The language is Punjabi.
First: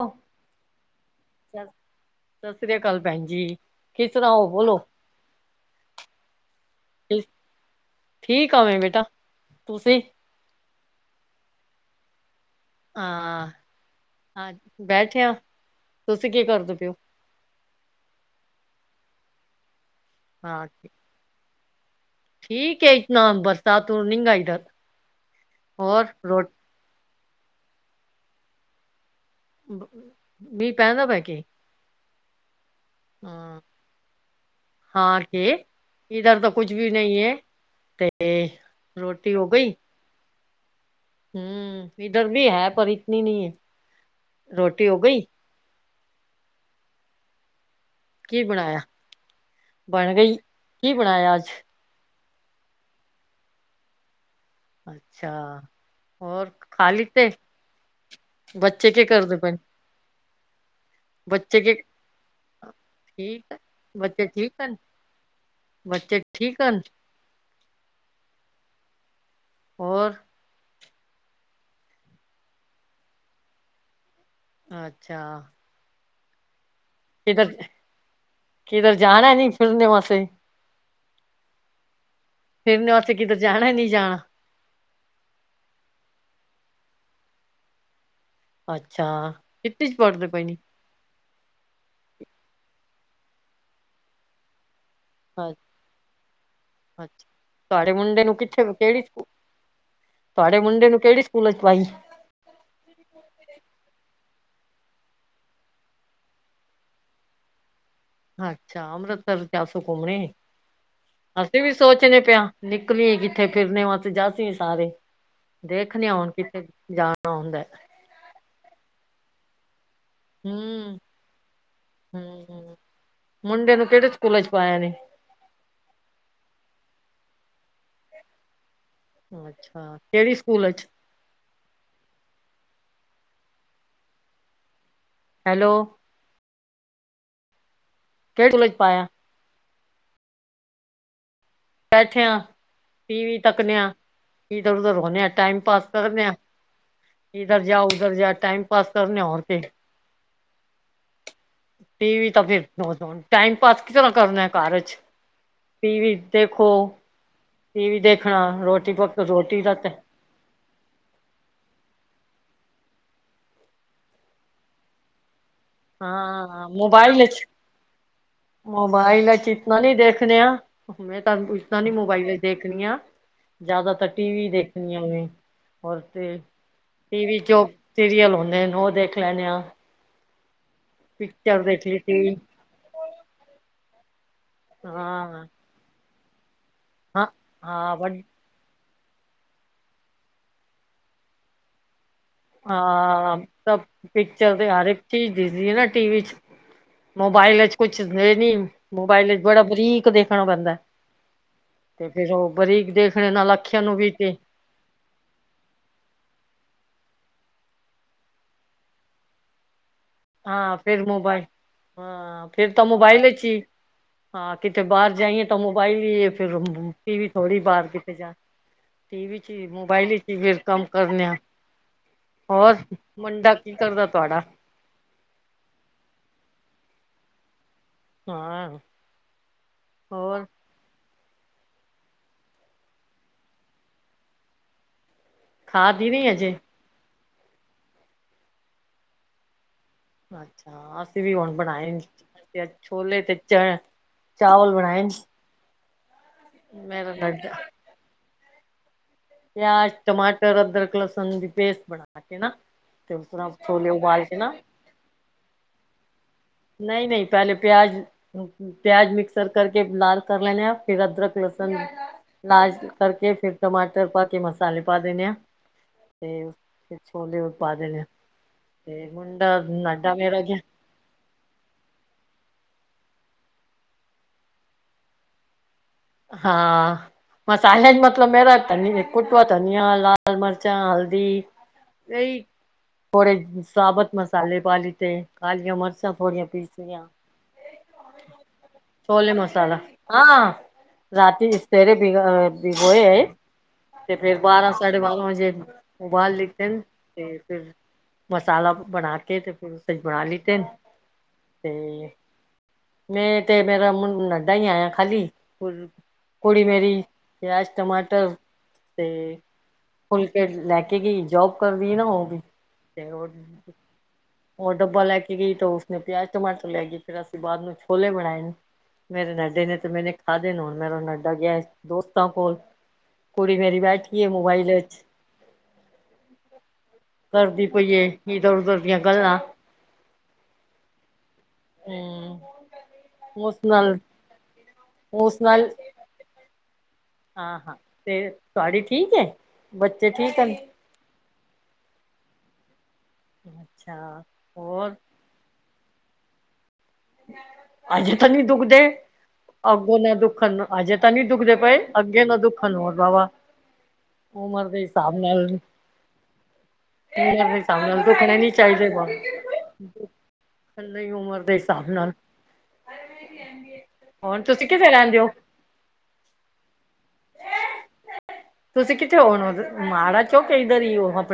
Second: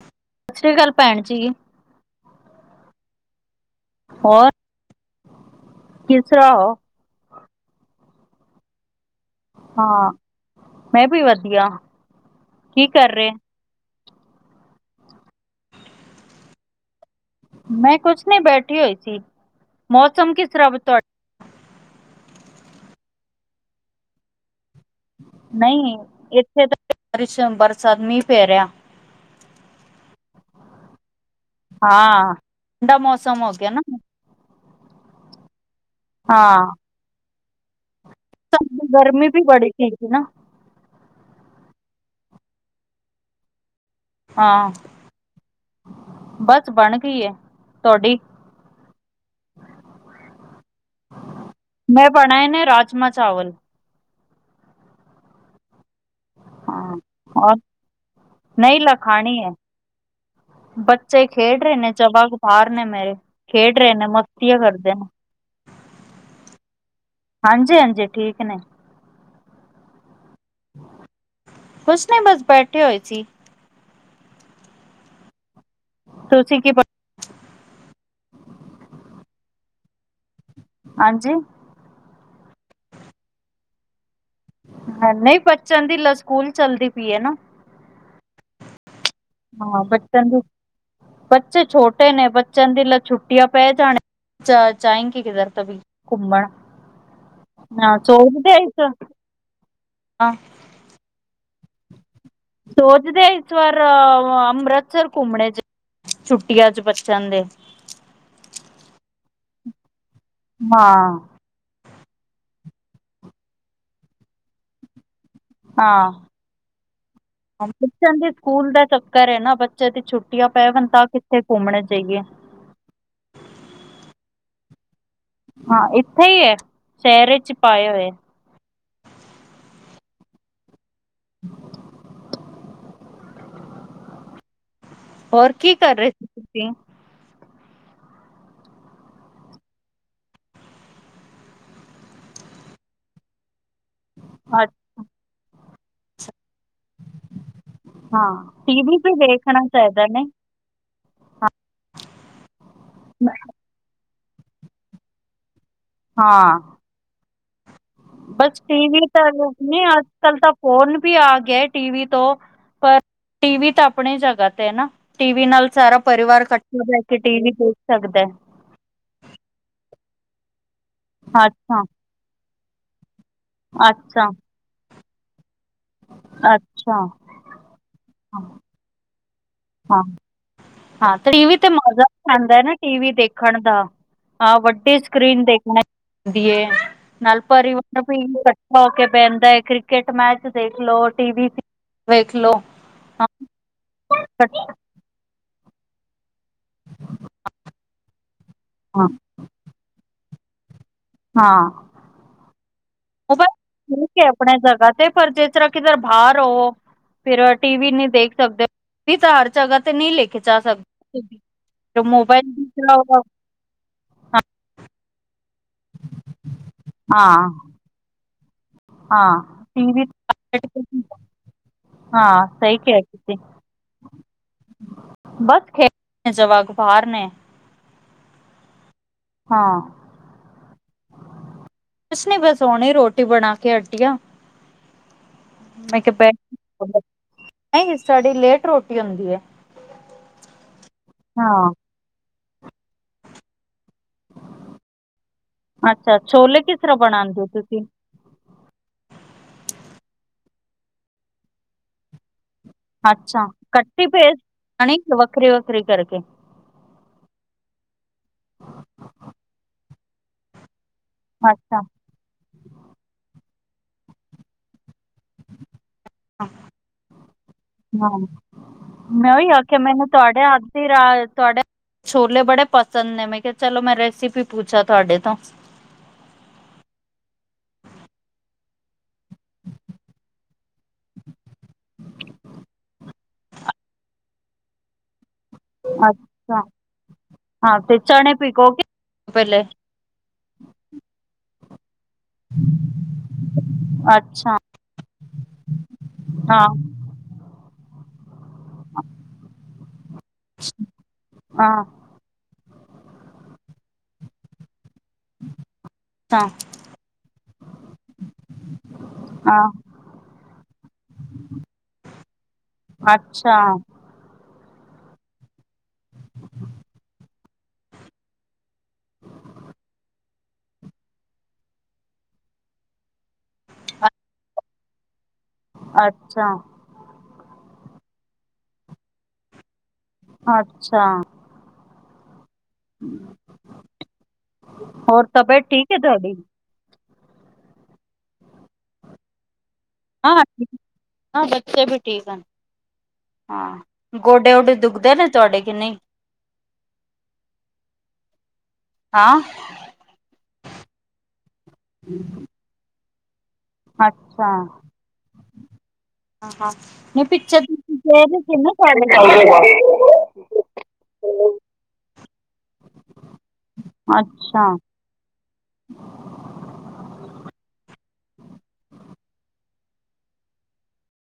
ਓ ਸਤਿ ਸ੍ਰੀ ਅਕਾਲ! ਭੈਣ ਜੀ। ਸਤਿ ਸ੍ਰੀ ਅਕਾਲ, ਭੈਣ ਜੀ। ਕੀ, ਸੁਣਾਓ ਹੋਰ ਬੋਲੋ। ਕਿਸ ਤਰ੍ਹਾਂ ਹੋ ਠੀਕ ਆਂ, ਮੇਂ ਬੇਟਾ। ਤੁਸੀਂ? ਹਾਂ, ''ਮੈਂ ਵੀ ਵਧੀਆ। ਕੀ ਕਰ ਰਹੇ ਹਾਂ। ਬੈਠਿਆਂ ਤੁਸੀਂ ਕੇ ਕਰਦੇ ਪਿਓ? ''ਮੈਂ ਕੁਛ ਨਹੀਂ ਬੇਠੀ ਹੋਈ ਸੀ, ਮੌਸਮ ਕਿਸ ਹਾਂ ਰਾ ਤੁਹਾਡ ਠੀਕ ਏ ਈਤਨਾ ਬਰਤਸਾਤ ਓਂ ਨਿੰਗਾ ਈਦਰ [inaudible] ਨਹੀਂ, ਇੱਥੇ ਤਾਂ ਬਾਰਿਸ਼, ਬਰਸਾਤ, ਮੀਂਹ ਪੇ ਰਿਹਾ। ਮੀਂਹ, ਪੈਂਦਾ ਪਿਆ ਕੇ? ਹਾਂ। ਠੰਡਾ ਹੂੰ, ਮੌਸਮ ਹੋ ਹਾਂ ਗਿਆ ਨਾ ਹਾਂਕੇ ਇਧਰ ਤਾ ਕੁੱਛ ਵੀ ਨਹੀਂ ਏ। ਸ ਗਰਮੀ ਵੀ, ਬੜੀ ਗਈ? ਸੀਗੀ ਨਾ। ਹੂੰ, ਇਧਰ ਵੀ ਹੈ, ਪਰ ਇਤਨੀ ਨਈ ਏ। ਹਾਂ ਰੋਟੀ ਹੋ ਗਈ? ਬਸ, ਬਣ ਗਈਏ। ਕੀ, ਬਣਾਇਆ? ਬਣ ਗਈ। ਕੀ, ਬਣਾਇਆ ਅੱਜ? ਮੈਂ ਬਣਾਏ ਨੇ ਰਾਜਮਾ, ਚਾਵਲ। ਅੱਛਾ। ਹੋਰ, ਹਾਂ ਖਾਲੀ ਤੇ, ਔਰ ਨਹੀਂ ਬੱਚੇ ਲ ਕੇ ਕਰਦੇ ਖਾਣੀ ਹੈ ਪਏਨ? ਬੱਚੇ ਖੇਡ ਰਹੇ ਨੇ, ਚਵਾਕ ਬਾਹਰ ਨੇ ਮੇਰੇ, ਖੇਡ ਰਹੇ ਨੇ, ਮਸਤੀਆ ਕਰਦੇ ਨੇ। ਹਾਂਜੀ -ਹਾਂਜੀ ਠੀਕ ਨੇ। ਹੋਰ? ਉਸਨੇ ਬਸ ਬੈਠੇ ਹੋਏ ਸੀ। ਅੱਛਾ। ਤੁਸੀਂ ਕੀ? ਕਿਧਰ ਕਿਧਰ ਜਾਣਾ ਨੀ ਫਿਰਨੇ ਵਾਸੇ? ਹਾਂਜੀ। ਫਿਰ ਨ ਉੱਥੇ ਕਿਧਰ ਜਾਣਾ ਨਹੀਂ ਜਾਣਾ? ਨਹੀਂ ਬੱਚਨ ਦੀ ਲ ਸਕੂਲ ਚੱਲਦੀ ਪਈ ਹੈ ਨਾ। ਅੱਛਾ। ਹਾਂ ਕਿੱਥੇ ਚ ਬੱਚਿਆਂ ਪੜ੍ਹਦੇ ਦੀ ਪਏ ਨੇ ਬੱਚੇ ਛੋਟੇ ਨੇ ਬੱਚਿਆਂ ਦੀ ਲ ਛੁੱਟੀਆਂ ਪੈ ਜਾਣ ਚ ਜਾਏਗੀ ਅੱਛਾ ਕਿਧਰ ਤੋਂ ਵੀ ਘੁੰਮਣ। ਅੱਛਾ। ਤੁਹਾਡੇ ਨਾ ਮੁੰਡੇ ਨੂੰ ਚੋਰੀ ਕਿੱਥੇ ਦਈਸ ਕਿਹੜੀ ਸਕੂ ਹਾਂ ਤੁਹਾਡੇ ਮੁੰਡੇ ਨੂੰ ਕਿਹੜੀ ਸਕੂਲ ਚ ਪਾਈ ਸੋਚਦੇ ਈਸ਼ਵਰ ਅੰਮ੍ਰਿਤਸਰ ਘੁੰਮਣੇ ਚ ਛੁੱਟੀਆਂ ਚ ਬੱਚਿਆਂ ਦੇ। ਅੱਛਾ ਅੰਮ੍ਰਿਤਸਰ ਚ ਸੋ ਘੁੰਮਣੇ। ਹਾਂ। ਅਸੀਂ ਵੀ ਸੋਚਣੇ ਪਿਆ ਨਿਕਲੀ ਕਿੱਥੇ ਫਿਰਨੇ ਵਾਸਤੇ ਜਾਸੀ ਸਾਰੇ। ਦੇਖਣੇ ਹਾਂ ਹੁਣ ਕਿਥੇ ਜਾਣਾ ਹੁੰਦਾ। ਘਰੇ ਨਾ ਬੱ ਬੱਚੇਆਂ ਦੀ ਛੁੱਟੀਆਂ ਪੈਵਣ ਹੂੰ ਤਾਂ ਕਿੱਥੇ ਘੁੰਮਣ ਜਾਈਏ। ਹੂੰ ਹੂੰ। ਮੁੰਡੇ ਨੂੰ ਕਿਹੜੇ ਸਕੂਲ ਚ ਪਾਇਆ ਨੇ। ਹਾਂ, ਇੱਥੇ ਹੀ ਹੈ ਸ਼ਹਿਰ'ਚ ਪਾਇਆ ਹੋਏਆ। ਅੱਛਾ ਕਿਹੜੀ ਸਕੂਲ ਚ? [inaudible] ਹੋਰ ਕੀ ਹੈਲੋ ਕਰ ਰਹੇ ਸੀ ਤੁਸੀਂ? ਕਿਹੜੇ ਚ ਪਾਇਆ? ਬੈਠਿਆ ਟੀ ਵੀ ਤੱਕਨ ਆ ਇਧਰ ਉਧਰ ਰਦੇ ਆ ਟਾਈਮ ਪਾਸ ਕਰਨ ਆ ਇਧਰ ਜਾ ਉਧਰ ਜਾ ਟਾਈਮ ਪਾਸ ਕਰਨਿਆ ਹੋਰ ਤੇ। ਟੀ ਵੀ ਤਾਂ ਫਿਰ ਟਾਈਮ ਪਾਸ ਕਿਸ ਤਰ੍ਹਾਂ ਕਰਨਾ ਕਾਰਜ। ਟੀ ਵੀ ਦੇਖੋ। ਟੀ ਵੀ ਦੇਖਣਾ ਬਸ ਰੋਟੀ ਟੀਵੀ ਪਕ ਤਾਂ ਨ ਰੋਟੀ ਦਾ ਤੇ ਅੱਜ ਕੱਲ ਤਾਂ ਫੋਨ ਵੀ ਆ ਗਿਆ ਟੀਵੀ ਤੋਂ ਪਰ ਟੀਵੀ ਤਾਂ ਆਪਣੀ ਜਗ੍ਹਾ ਤੇ ਹੈ ਨਾ ਟੀਵੀ ਨਾਲ ਸਾਰਾ ਪਰਿਵਾਰ ਹਾਂ ਇਕੱਠਾ ਬੈਠ ਕੇ ਮੋਬਾਈਲ ਟੀਵੀ ਦੇਖ ਸਕਦਾ ਹੈ ਮੋਬਾਇਲ ਚ ਇਤਨਾ ਨ ਦੇਖ ਖ ਮੈਂ ਤੁਹਾਨੂੰ ਪੁ ਅੱਛਾ ਨੀ ਮੋਬਾਈਲ ਦੇਖਣੀ ਆ ਜ਼ਿਆਦਾਤਰ ਅੱਛਾ ਟੀ ਵੀ ਦੇਖਣੀ। ਹੋਰ ਤੇ ਅੱਛਾ ਟੀਵੀ ਚ ਸੀਰੀਅਲ ਹਾਂ ਹੁੰਦੇ ਨੇ ਉਹ ਦੇਖ ਲਣ ਆ। ਹਾਂ ਹਾਂ ਤੇ ਟੀਵ ਤੇ ਮਜ਼ਾ ਵੀ ਟੀ ਆਉਂਦਾ ਨਾ ਟੀ ਵੀ ਦੇਖਣ ਦਾ। ਹਾਂ ਵੱਡੀ ਹਾਂ ਸਕਰੀਨ ਹਾਂ ਦੇਖਣਾ ਚੁੰਦੀ ਹੈ। ਨਲਪਰੀ ਵ ਕੱਠਾ ਹੋ ਕੇ ਪਹਿੰਦਾ ਹੈ ਕ੍ਰਿਕਟ ਮੈਚ ਦੇਖਲੋ ਟੀ ਵੀ ਹਾਂ ਪਿਕਚਰ ਇਕੱਠਾ ਤੇ ਹਰ ਇੱਕ ਚੀਜ਼ ਦਿਸਦੀ ਹੈ ਨਾ ਟੀਵੀ ਚ। ਮੋਬਾਇਲ ਚ ਕੁਛ ਇਹ ਨੀ ਹਾਂ ਮੋਬਾਇਲ ਚ ਬੜਾ ਬਰੀਕ ਦੇਖਣਾ ਪੈਂਦਾ। ਹਾਂ ਤੇ ਫਿਰ ਉਹ ਬਰੀ। ਉਹ ਬਸ ਠੀਕ ਹੈ ਆਪਣੇ ਜਗ੍ਹਾ ਤੇ ਪਰ ਜਿਸ ਤਰ੍ਹਾਂ ਕਿਧਰ ਬਾਹਰ ਹੋ। ਫਿਰ ਟੀ ਵੀ ਨੀ ਦੇਖ ਸਕਦੇ ਤਾਂ ਹਰ ਜਗ੍ਹਾ। ਨਹੀਂ ਲੈ ਕੇ ਚਾਹ ਹਾਂ ਫਿਰ ਮੋਬਾਇਲ ਸਕਦੇ ਮੋਬਾਈਲ ਹਾਂ ਵੀ ਫਿਰ ਤਾਂ ਚਲਾ ਮੋਬਾਈਲ ਚ ਹੀ ਹਾਂ ਕਿਤੇ ਬਾਹਰ ਜਾਈਏ ਤਾਂ ਮੋਬਾਇਲ ਹੀ ਫਿਰ ਟੀ ਵੀ ਹਾਂ ਥੋੜ੍ਹੀ ਬਾਹਰ ਕਿਤੇ ਜਾ ਟੀ ਵੀ ਚ ਹਾਂ ਹੀ ਟੀ ਵੀ ਮੋਬਾਈਲ ਚ ਹੀ ਫਿਰ ਕੰਮ ਕਰਨੇ ਆ ਹਾਂ ਹੋਰ ਸਹੀ ਕ ਕਿ ਮੁੰਡਾ ਕੀ ਕਰਦਾ ਤੁਹਾਡਾ? ਬਸ ਖੇਡ ਜਵਾਕ ਬਹਾਰ ਨੇ ਹਾਂ ਹਾਂ ਹੋਰ ਕੁਛ ਨੇ ਬਸ ਹਣੇ ਰੋਟੀ ਬਣਾ ਕੇ ਹਟੀਆਂ ਖਾ ਮੈਂ ਦੀ ਨੀ ਕਿਹਾ ਅਜੇ? ਬ ਨਹੀਂ ਸਾਡੀ ਲੇਟ ਰੋਟੀ ਹੁੰਦੀ ਹੈ ਅੱਛਾ ਅਸੀਂ ਵੀ ਹੁਣ ਹਾਂ ਬਣਾਏ ਛੋਲੇ ਤੇ ਚਣ ਚਾਵਲ ਬਣਾਏਨ। ਅੱਛਾ ਛੋਲੇ ਕਿਸ ਤਰਾਂ ਬਣਾਂਦੇ ਓ ਤੁਸੀਂ। ਪਿਆਜ ਟਮਾਟਰ ਅਦਰਕ ਲਸਣ ਦੀ ਪੇਸਟ ਬਣਾ ਕੇ ਨਾ ਤੇ ਉਸ ਅੱਛਾ ਤਰ੍ਹਾਂ ਛੋਲੇ ਕੱਠੀ ਉਬਾਲ ਕੇ ਪੇਸ਼ਟ ਨਾ [unintelligible] ਕੇ ਵੱਖਰੀ--ਵੱਖਰੀ ਨਹੀਂ ਨਹੀਂ ਪਹਿਲੇ ਪਿਆਜ ਪਿਆਜ ਮਿਕਸਰ ਕਰਕੇ ਲਾਲ ਕਰ ਲੈਣੇ ਆਾਂ ਫਿਰ ਅਦਰਕ ਲਸਣ ਅੱਛਾ ਲਾਲ ਜੇ ਕਰਕੇ ਫਿਰ ਟਮਾਟਰ ਪਾ ਕੇ ਮਸਾਲੇ ਪਾ ਦੇਣੇ ਆ ਤੇ ਉੱਤੇ ਛੋਲੇ ਹੋਰ ਪਾ ਦੇਣੇ ਆ ਹਾਂ ਤੇ ਮੈਂ ਉਹੀ ਮੁੰਡਾ ਆਖਿਆ ਮੈਨੂੰ ਲਾਡਾ ਮੇਰਾ ਤੁਹਾਡੇ ਗਿਆ [unintelligible] ਤੁਹਾਡੇ ਛੋਲੇ ਬੜੇ। ਪਸੰਦ ਨੇ ਮੈਂ ਕਿਹਾ ਚਲੋ ਮੈਂ ਰੈਸਪੀ ਪੁੱਛਾਂ ਤੁਹਾਡੇ ਤੋਂ। ਹਾਂ। ਮਸਾਲੇ ਚ ਮਤਲਬ ਮੇਰਾ ਧਨੀਆ ਕੁੱਟਵਾ ਧਨੀਆ ਲਾਲ ਮਿਰਚਾਂ ਹਲਦੀ। ਏਹੀ ਥੋੜੇ ਸਾਬਤ ਮਸਾਲੇ ਪਾ ਲਿੱਤੇ। ਕਾਲੀਆਂ ਮਿਰਚਾਂ ਥੋੜੀਆਂ ਅੱਛਾ ਪੀਸਤੀਆਂ। ਹਾਂ ਤੇ ਚਣੇ ਭਿਗੋ ਕੇ ਛੋਲੇ ਪਹਿਲੇ ਮਸਾਲਾ ਹਾਂ ਰਾਤੀ ਸਵੇਰੇ। ਬ ਗੋਏ ਤੇ ਫ਼ੇਰ ਅੱਛਾ ਬਾਰਾਂ ਸਾਢੇ ਬਾਰਾਂ ਵਜੇ ਉਹ ਬਾਹਰ ਹਾਂ ਲਿਖਦੇ [unintelligible] ਮਸਾਲਾ ਬਣਾ ਕੇ ਤੇ ਫਿਰ ਉਸੇ ਚ ਬਣਾ ਲਿੱਤੇ [unintelligible] ਹਾਂ ਮੈਂ ਤੇ ਮੇਰਾ ਮੁੰਡਾ [unintelligible] ਆਇਆ ਖਾਲੀ ਅੱਛਾ ਕੁੜੀ ਮੇਰੀ ਪਿਆਜ ਟਮਾਟਰ ਤੇ ਹਾਂ ਫੁਲਕੇ ਲੈ ਕੇ ਗਈ ਜੋਬ ਕਰਦੀ ਏ ਨਾ ਉਹ। ਅੱਛਾ ਉਹ ਡੱਬਾ ਲੈ ਕੇ ਗਈ ਤਾਂ ਉਸਨੇ ਪਿਆਜ ਟਮਾਟਰ ਲੈ ਗਈ ਫ਼ੇਰ ਉਸ ਤੋਂ ਬਾਦ ਅਸੀ ਛੋਲੇ ਬਣਾਏਨ। ਮੇਰੇ ਨਡੇ ਨੇ ਤੇ ਮੈਨੇ ਖਾਦੇ ਨੇ ਹੁਣ ਮੇਰਾ ਨਡਾ ਗਿਆ ਦੋਸਤਾਂ ਕੋਲ ਕੁੜੀ ਮੇਰੀ ਬੈਠੀ ਏ ਮੋਬਾਈਲ [unintelligible] ਅੱਛਾ। ਕਰਦੀ ਪਈ ਏ ਇਧਰ ਉਧਰ ਦੀਆਂ ਗੱਲਾਂ। ਅੱਛਾ। [inaudible] [unintelligible] ਹੋਰ ਤਬੀਅਤ ਠੀਕ ਹੈ ਤੁਹਾਡੀ ਹਾਂ--ਹਾਂ ਤੇ ਤੁਵਾਡੀ ਠੀਕ ਏ ਬੱਚੇ ਹਾਂ ਠੀਕ ਹਨ। ਹਾਂ ਬੱਚੇ ਵੀ ਠੀਕ ਹਨ ਹਾਂ ਅੱਛਾ ਗੋਡੇ ਗੁਡੇ ਹੋਰ ਦੁਖਦੇ ਨੇ ਤੁਵਾਡੇ [unintelligible] ਹਜੇ ਤਾਂ ਨੀ ਦੁੱਖ ਦੇ ਹਾਂ ਅੱਗੋਂ ਨਾ ਦੁਖਣ ਹਜੇ ਤਾਂ ਨੀ ਦੁਖਦੇ ਪਏ ਅੱਗੇ ਨਾ ਦੁੱਖਣ ਹੋਰ ਵਾਹ ਵਾਹ। ਅੱਛਾ ਉਮਰ ਦੇ ਹਿਸਾਬ ਨਾਲ। ਉਮਰ ਦੇ ਹਿਸਾਬ ਨਾਲ ਦੁੱਖਣੇ ਨੀ ਚਾਹੀਦੇ ਵਾ। [unintelligible] [unintelligible] ਉਮਰ ਦੇ ਹਿਸਾਬ ਨਾਲ ਹੋਰ ਤੁਸੀਂ ਕਿਥੇ ਰਹਿੰਦੇ ਓ? ਤੁਸੀਂ ਕਿੱਥੇ ਓ ਹੁਣ [unintelligible] ਕਿ ਇੱਧਰ ਇ ਉ ਆਪਣੇ